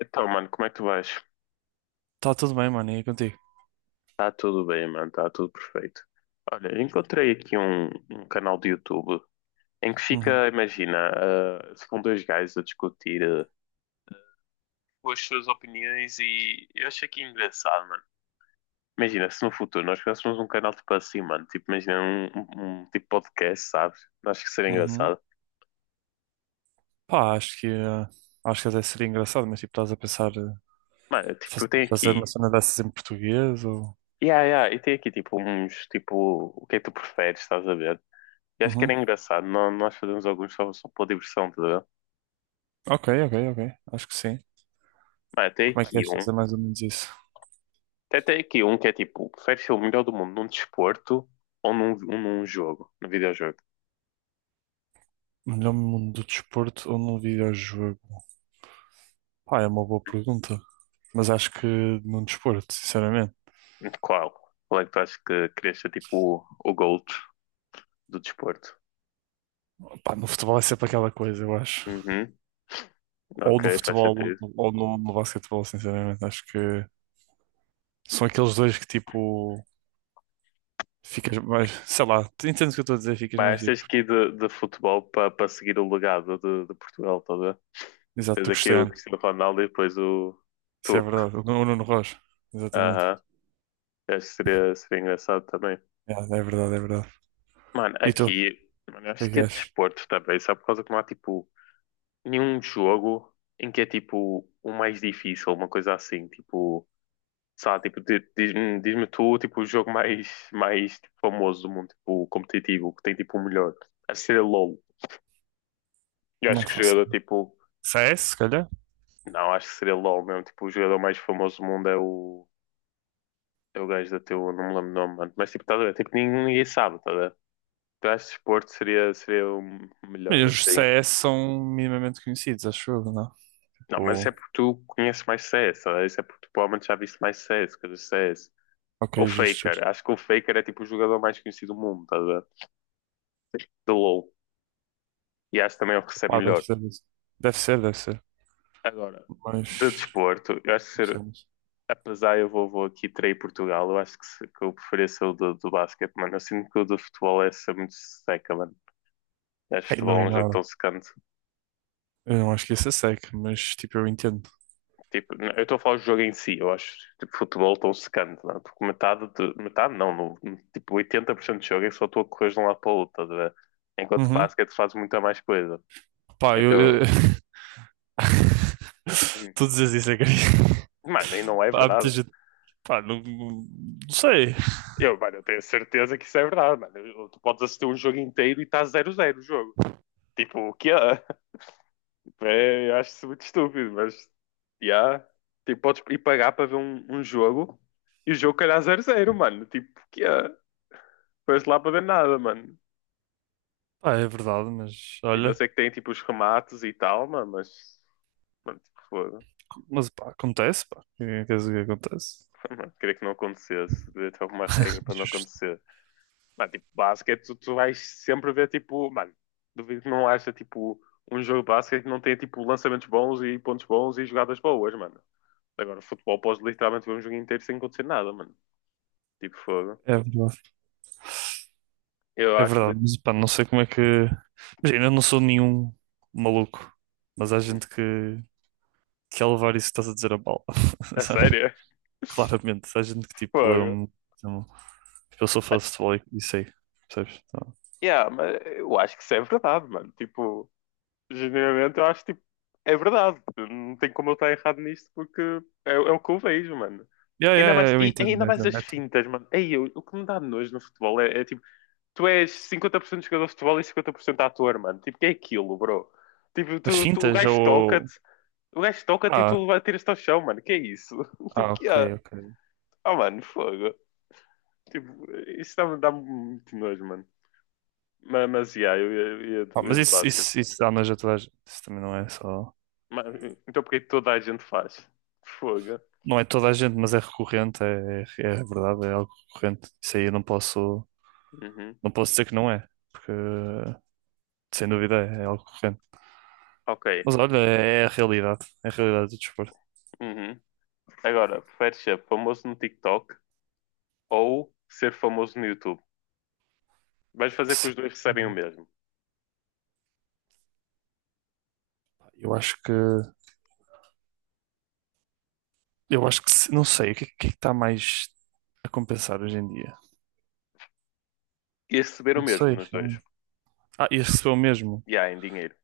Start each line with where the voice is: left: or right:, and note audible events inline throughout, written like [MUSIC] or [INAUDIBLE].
left: Então, mano, como é que tu vais?
right: Tá tudo bem, mano, e contigo?
left: Tá tudo bem, mano, tá tudo perfeito. Olha, encontrei aqui um canal de YouTube em que fica,
right: Uhum.
left: imagina, ficam dois gajos a discutir com as suas opiniões e eu achei que engraçado, mano. Imagina, se no futuro nós criássemos um canal tipo assim, mano, tipo, imagina um tipo podcast, sabes? Acho que seria
right: Uhum.
left: engraçado.
right: Pá, acho que, acho que até seria engraçado, mas tipo, estás a pensar
left: Mano, tipo, tem
right: fazer
left: aqui,
right: uma cena dessas em português ou...
left: yeah, yeah, e tem aqui tipo uns, tipo, o que é que tu preferes, estás a ver? E acho que
right: Uhum.
left: era engraçado, nós fazemos alguns só, só por diversão, tá.
right: Ok, ok, ok, acho que sim.
left: Vai, até
right: Como é que
left: aqui
right: queres
left: um.
right: fazer mais ou menos isso?
left: Até aqui um que é tipo, prefere ser o melhor do mundo num desporto ou num, num jogo, num videojogo?
right: Melhor mundo do desporto ou num videojogo? Pá, é uma boa pergunta, mas acho que num desporto, sinceramente.
left: Qual? Qual é que tu achas que querias ser tipo o GOAT do desporto?
right: Pá, no futebol é sempre aquela coisa, eu acho.
left: Uhum,
right: Ou no
left: ok, faz
right: futebol ou
left: sentido.
right: no, ou no basquetebol, sinceramente. Acho que são aqueles dois que tipo. Ficas mais, sei lá, tu entendes o que eu estou a dizer, ficas mais
left: Mas tens
right: tipo,
left: que ir de futebol para seguir o legado de Portugal toda.
right: exato,
left: Tens
right: tu
left: aqui o
right: Cristiano,
left: Cristiano Ronaldo e depois o
right: isso é
left: tu.
right: verdade, o o Nuno Rocha, exatamente,
left: Aham, acho que seria, seria engraçado também.
right: é, é verdade, é verdade.
left: Mano,
right: E tu, o
left: aqui, mano, eu
right: que
left: acho
right: é que
left: que é
right: és?
left: desporto também, só por causa que não há tipo nenhum jogo em que é tipo o mais difícil, uma coisa assim, tipo, sabe, tipo, diz-me tu, tipo, o jogo mais, mais tipo, famoso do mundo, tipo, competitivo, que tem tipo o melhor. Acho que seria LOL. Eu acho
right: Não
left: que o
right: faço
left: jogador,
right: ideia.
left: tipo,
right: CS, se calhar?
left: não, acho que seria LOL mesmo, tipo, o jogador mais famoso do mundo é o, é o gajo da teu, não me lembro o nome, mano, mas tipo, tá, a ver? Tipo, ninguém, ninguém sabe, tá, a ver? Eu acho que desporto seria, seria o
right: Mas
left: melhor,
right: os C
left: assim.
right: S são minimamente conhecidos, acho eu, não?
left: Não, mas isso é
right: Pô,
left: porque tu conheces mais CS, tá a ver? Isso é porque tu provavelmente já viste mais CS, coisas de CS. O
right: ok, justo, justo.
left: Faker. Acho que o Faker é tipo o jogador mais conhecido do mundo, tá, de LoL. E acho que também é o que recebe
right: Pá, deve
left: melhor.
right: ser, isso. Deve ser, deve ser,
left: Agora, de
right: mas,
left: desporto, eu acho que
right: não sei,
left: ser,
right: mas-
left: apesar eu vou, vou aqui trair Portugal, eu acho que, que eu preferia ser o do, do basquete, mano. Eu sinto que o do futebol é ser muito seca, mano. Eu acho
right: Ei, não
left: futebol
right: é
left: é um jogo tão
right: nada.
left: secante.
right: Eu não acho que isso é sec, mas tipo, eu entendo.
left: Tipo, eu estou a falar do jogo em si, eu acho tipo, futebol tão secante, não é? Porque metade, de, metade não, no, tipo 80% do jogo é só tu a correr de um lado para o outro, estás a ver? Enquanto
right: Uhum.
left: basquete fazes muita mais coisa.
right: Pá, eu...
left: Então,
right: [LAUGHS] tu dizes isso, é que...
left: mano, e não é
right: [LAUGHS] Há muita
left: verdade.
right: gente. Pá, não, não sei.
left: Eu, mano, eu tenho certeza que isso é verdade, mano. Tu podes assistir um jogo inteiro e está zero zero o jogo. Tipo, o que [LAUGHS] é? É, eu acho isso muito estúpido, mas. Yeah. Tipo, podes ir pagar para ver um jogo e o jogo calhar zero zero mano. Tipo, o que é? Foste lá para ver nada, mano.
right: Pá, é verdade, mas
left: Tipo, eu
right: olha,
left: sei que tem tipo os remates e tal, mano, mas. Mano, tipo, foda.
right: mas pá, acontece, pá. O que é que queres dizer que acontece?
left: [LAUGHS] Mano, queria que não acontecesse. Devia ter alguma regra
right: [LAUGHS]
left: para não
right: Justo.
left: acontecer. Mano, tipo, basquete, tu vais sempre ver, tipo, mano, duvido que não haja, tipo, um jogo de basquete que não tenha, tipo, lançamentos bons e pontos bons e jogadas boas, mano. Agora, futebol, podes literalmente ver um jogo inteiro sem acontecer nada, mano. Tipo, fogo.
right: É verdade,
left: Eu
right: é
left: acho,
right: verdade, mas pá, não sei como é que. Imagina, eu não sou nenhum maluco, mas há
left: hum,
right: gente que é levar isso que estás a dizer a bala, [LAUGHS]
left: a
right: sabe?
left: sério? [LAUGHS]
right: Claramente, há gente que tipo
left: Fogo.
right: leva-me. Tipo, eu sou fã
left: Mano,
right: de futebol e sei, percebes? Então,
left: yeah, mas eu acho que isso é verdade, mano. Tipo, genuinamente, eu acho tipo, é verdade. Não tem como eu estar errado nisto porque é, é o que eu vejo, mano.
right: yeah, yeah,
left: Ainda
right: yeah,
left: mais,
right: eu
left: e
right: entendo,
left: ainda
right: eu
left: mais
right: entendo.
left: as
right: Né?
left: fintas, mano. Ei, o que me dá nojo no futebol é, é, tipo, tu és 50% jogador de futebol e 50% ator, mano. Tipo, que é aquilo, bro? Tipo,
right: As fintas ou.
left: o gajo toca-te e
right: Ah,
left: tu atiras-te ao chão, mano. Que é isso? [LAUGHS] Tipo,
right: ah,
left: que
right: ok,
left: é?
right: ok.
left: Ah, mano, fogo. Tipo, isso dá-me muito nojo, mano. Mas yeah, eu ia eu ia de
right: Ah,
left: eu ia
right: mas
left: de
right: isso,
left: basquete.
right: isso, isso anja toda a gente. Isso também não é só.
left: Mas, então, porque é toda a gente faz? Fogo.
right: Não é toda a gente, mas é recorrente, é, é, é verdade, é algo recorrente. Isso aí eu não posso,
left: Uhum.
right: não posso dizer que não é, porque sem dúvida é, é algo recorrente.
left: Ok.
right: Mas olha, é, é a realidade do desporto.
left: Uhum. Agora, preferes ser famoso no TikTok ou ser famoso no YouTube? Vais fazer que
right: Se-
left: os dois recebem o mesmo.
right: Eu acho que, eu acho que, se- não sei, o que é que está mais a compensar hoje em dia?
left: E receber o
right: Não
left: mesmo
right: sei,
left: nos dois.
right: realmente. Ah, e recebeu o mesmo.
left: E há em dinheiro.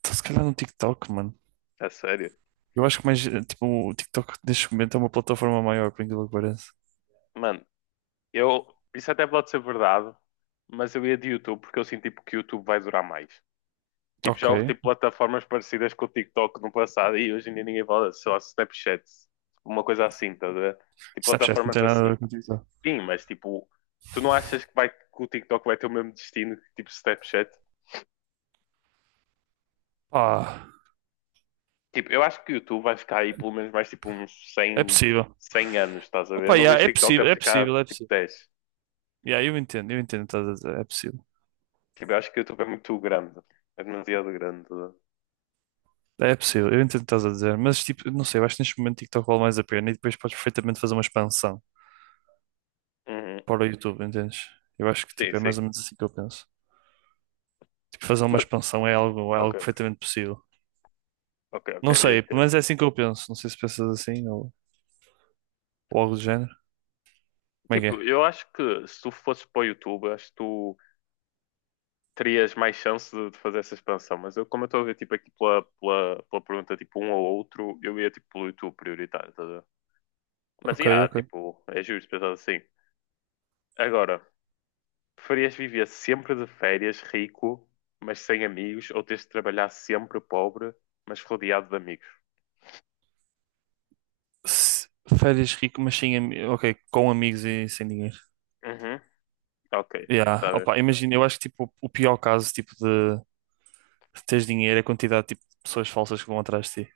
right: Então, se calhar no TikTok, mano.
left: A sério.
right: Eu acho que mais, tipo, o TikTok neste momento é uma plataforma maior, por incrível que pareça.
left: Mano, eu. Isso até pode ser verdade, mas eu ia de YouTube porque eu sinto tipo, que o YouTube vai durar mais. Tipo, já
right: Ok.
left: houve tipo, plataformas parecidas com o TikTok no passado e hoje em dia ninguém fala, só Snapchat. Uma coisa assim, tá a ver? Tipo,
right: Snapchat não
left: plataformas
right: tem nada a
left: assim.
right: ver com TikTok.
left: Sim, mas tipo, tu não achas que, vai, que o TikTok vai ter o mesmo destino que tipo Snapchat?
right: Pá,
left: Tipo, eu acho que o YouTube vai ficar aí pelo menos mais tipo uns
right: é
left: cem
right: possível.
left: cem anos, estás a ver? Eu
right: Opa,
left: não
right: yeah,
left: vejo
right: é
left: TikTok a
right: possível, é
left: ficar
right: possível, é
left: tipo
right: possível.
left: 10.
right: Yeah, eu entendo o que estás a dizer, é possível.
left: Tipo, eu acho que o YouTube é muito grande. É demasiado grande.
right: É possível, eu entendo o que estás a dizer, mas tipo, não sei, eu acho que neste momento TikTok vale mais a pena e depois podes perfeitamente fazer uma expansão
left: Uhum.
right: para o YouTube, entendes? Eu acho que
left: Sim,
right: tipo, é mais
left: sim.
right: ou menos assim que eu penso. Tipo, fazer uma
left: Mas,
right: expansão é
left: ok,
right: algo perfeitamente possível.
left: ok, ok,
right: Não
left: eu
right: sei, pelo
left: entendo.
right: menos é assim que eu penso. Não sei se pensas assim ou algo do género. Como é que
left: Tipo,
right: é?
left: eu acho que se tu fosses para o YouTube, acho que tu terias mais chance de fazer essa expansão. Mas eu, como eu estou a ver, tipo, aqui pela pergunta, tipo, um ou outro, eu ia, tipo, pelo YouTube prioritário, tá? Mas,
right: Ok,
left: yeah,
right: ok.
left: tipo, é justo pensar assim. Agora, preferias viver sempre de férias rico, mas sem amigos, ou teres de trabalhar sempre pobre, mas rodeado de amigos?
right: Se- Férias rico, mas sem, ami- ok, com amigos e sem dinheiro.
left: Uhum, ok,
right: Yeah.
left: tá bem,
right: Opa, imagina, eu acho que tipo, o pior caso tipo, de teres dinheiro é a quantidade tipo, de pessoas falsas que vão atrás de ti.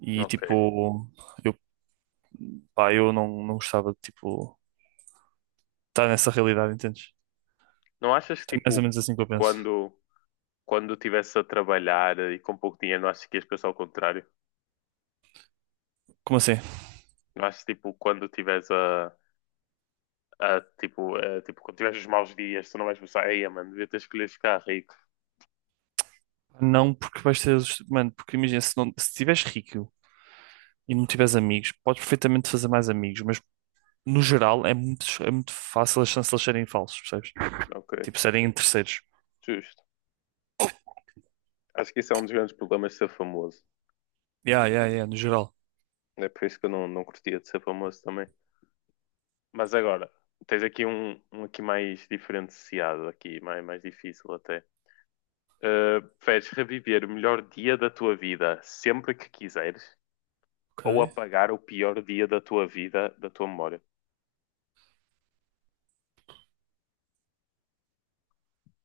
right: E
left: ok.
right: tipo, eu, pá, eu não, não gostava de tipo, estar nessa realidade, entendes?
left: Não achas que,
right: É mais ou
left: tipo,
right: menos assim que eu penso.
left: quando, quando estivesse a trabalhar e com pouco dinheiro, não achas que ias pensar ao contrário?
right: Como assim?
left: Não achas, tipo, quando estiveres a, tipo, quando tiveres os maus dias, tu não vais pensar, ei, mano, devia ter escolhido ficar rico.
right: Não porque vais ter. Os- Mano, porque imagina, se não, se estiveres rico e não tiveres amigos, podes perfeitamente fazer mais amigos, mas no geral é muito fácil as chances de eles serem falsos, percebes?
left: Ok,
right: Tipo, serem terceiros.
left: justo. Acho que isso é um dos grandes problemas de ser famoso.
right: Yeah, yeah, yeah, no geral.
left: É por isso que eu não, não curtia de ser famoso também. Mas agora, tens aqui um aqui mais diferenciado, aqui, mais, mais difícil até. Preferes reviver o melhor dia da tua vida sempre que quiseres ou
right: Ok.
left: apagar o pior dia da tua vida da tua memória?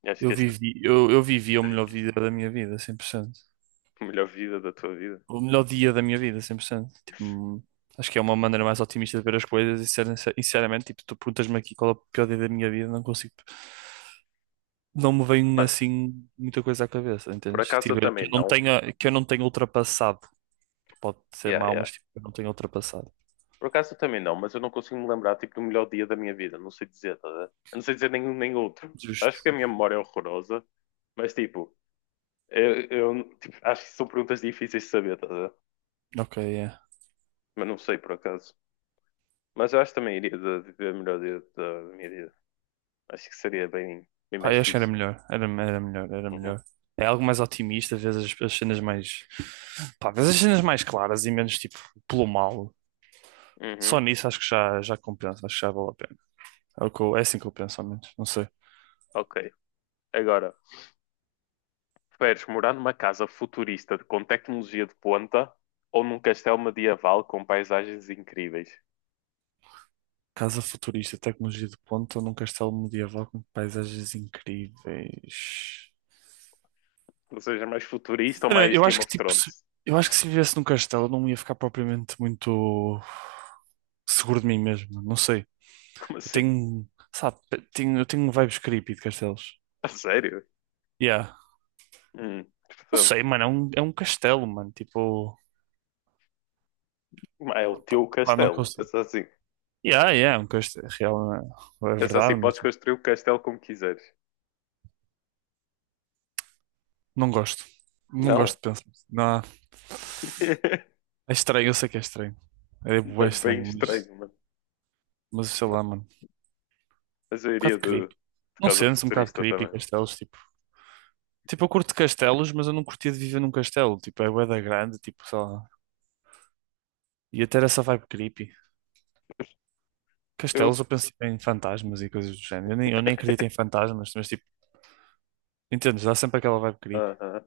left: Eu acho que
right: Eu
left: este
right: vivi, eu vivi o
left: é
right: melhor
left: difícil.
right: vida
left: [LAUGHS]
right: da minha vida, 100%.
left: O melhor vida da tua vida.
right: O melhor dia da minha vida, 100%. Tipo, acho que é uma maneira mais otimista de ver as coisas e, ser- sinceramente, tipo, tu perguntas-me aqui qual é o pior dia da minha vida, não consigo, tipo, não me vem
left: Mano,
right: assim muita coisa à cabeça,
left: por
right: entendes? Que,
left: acaso eu
right: tipo, que
left: também
right: eu não
left: não.
right: tenha, que eu não tenha ultrapassado. Pode ser
left: Yeah,
right: mau,
left: yeah.
right: mas tipo, eu não tenho ultrapassado.
left: Por acaso eu também não, mas eu não consigo me lembrar tipo, do melhor dia da minha vida. Não sei dizer, tá, a ver? Eu não sei dizer nenhum nem outro. Acho que
right: Justo.
left: a minha memória é horrorosa, mas tipo, eu, tipo, acho que são perguntas difíceis de saber, tá, a ver?
right: Ok, é.
left: Mas não sei por acaso. Mas eu acho que também iria de ver melhor da minha vida. Acho que seria bem, bem
right: Pá,
left: mais
right: eu acho que
left: fixe.
right: era melhor, era
left: Uhum.
right: melhor. É algo mais otimista, às vezes as, as cenas mais. Pá, às vezes as cenas mais claras e menos tipo pelo mal.
left: Uhum.
right: Só nisso acho que já, já compensa, acho que já vale a pena. É, o que eu- é assim que eu penso, ao menos, não sei.
left: Ok. Agora, preferes morar numa casa futurista com tecnologia de ponta ou num castelo medieval com paisagens incríveis?
right: Casa futurista, tecnologia de ponta num castelo medieval com paisagens incríveis.
left: Ou seja, mais futurista ou
right: Sinceramente,
left: mais
right: eu
left: Game
right: acho que
left: of
right: tipo, se-
left: Thrones?
right: eu acho que se vivesse num castelo eu não ia ficar propriamente muito seguro de mim mesmo, não sei.
left: [LAUGHS] Como
right: Eu
left: assim?
right: tenho, sabe, tenho, eu tenho vibes creepy de castelos.
left: A sério?
right: Yeah. Não
left: Portanto,
right: sei, mano, é um castelo, mano, tipo,
left: mas é o
right: pá,
left: teu
right: pá, não
left: castelo.
right: consigo.
left: Pensa assim.
right: Yeah, yeah, é um castelo, é real, é é
left: Pensa assim,
right: verdade, mas
left: podes
right: tipo,
left: construir o castelo como quiseres.
right: não gosto. Não gosto
left: Não,
right: de pensar. Não, é estranho, eu sei que é estranho. É bué
left: é bem
right: estranho,
left: estranho, mano.
right: mas sei lá, mano, um
left: Mas eu iria
right: bocado creepy.
left: de
right: Não
left: Casa
right: sentes um bocado
left: Futurista
right: creepy
left: também, mano.
right: castelos, tipo, tipo, eu curto castelos, mas eu não curtia de viver num castelo, tipo, é bué da grande, tipo, sei lá. E até era essa vibe creepy. Castelos,
left: Eu,
right: eu penso em fantasmas e coisas do género. Eu nem acredito em fantasmas, mas tipo, entendes? Dá sempre aquela vibe creepy.
left: aham.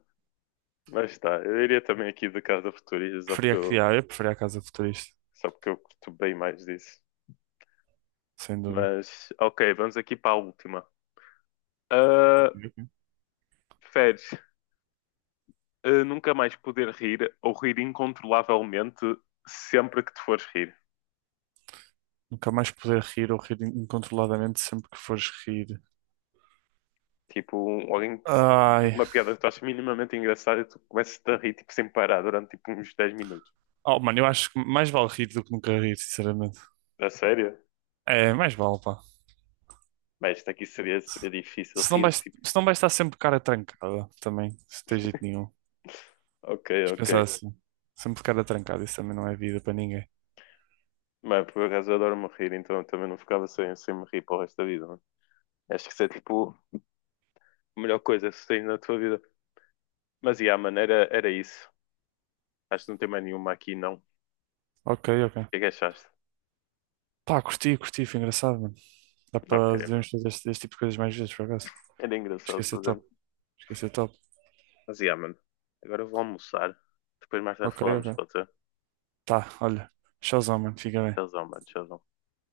left: Mas tá, eu iria também aqui de Casa Futurista,
right: Preferia criar, eu preferia a casa futurista,
left: só porque eu curto bem mais disso.
right: sem dúvida.
left: Mas, ok, vamos aqui para a última. Ah, Feres, nunca mais poder rir ou rir incontrolavelmente sempre que te fores rir.
right: Nunca mais poder rir ou rir incontroladamente sempre que fores rir.
left: Tipo, alguém te diz
right: Ai.
left: uma piada que tu achas minimamente engraçada e tu começas a rir tipo, sem parar durante tipo, uns 10 minutos.
right: Oh, mano, eu acho que mais vale rir do que nunca rir, sinceramente.
left: A sério?
right: É, mais vale, pá.
left: Bem, isto aqui seria, seria difícil
right: Se não
left: rir,
right: vais,
left: tipo,
right: se não vais estar sempre de cara trancada, também, se tens jeito nenhum.
left: ok,
right: Mas
left: ok.
right: pensar assim, sempre de cara trancada, isso também não é vida para ninguém.
left: Mas por acaso eu adoro-me rir, então eu também não ficava sem, sem me rir para o resto da vida, mano. Acho que isso é tipo a melhor coisa que tens na tua vida. Mas e a maneira era isso. Acho que não tem mais nenhuma aqui, não. O
right: Ok, ok.
left: que é que achaste?
right: Pá, curti, curti, foi engraçado, mano. Dá
left: Ok,
right: para
left: mano.
right: devemos fazer este, este tipo de coisas mais vezes, por acaso.
left: Era engraçado,
right: Esqueci
left: por
right: top.
left: exemplo.
right: Esqueci top.
left: Mas e yeah, mano. Agora eu vou almoçar. Depois mais tarde
right: Ok,
left: falamos,
right: ok.
left: pode ser?
right: Tá, olha. Tchauzão, mano. Fica bem.
left: Tchauzão, mano. Tchauzão.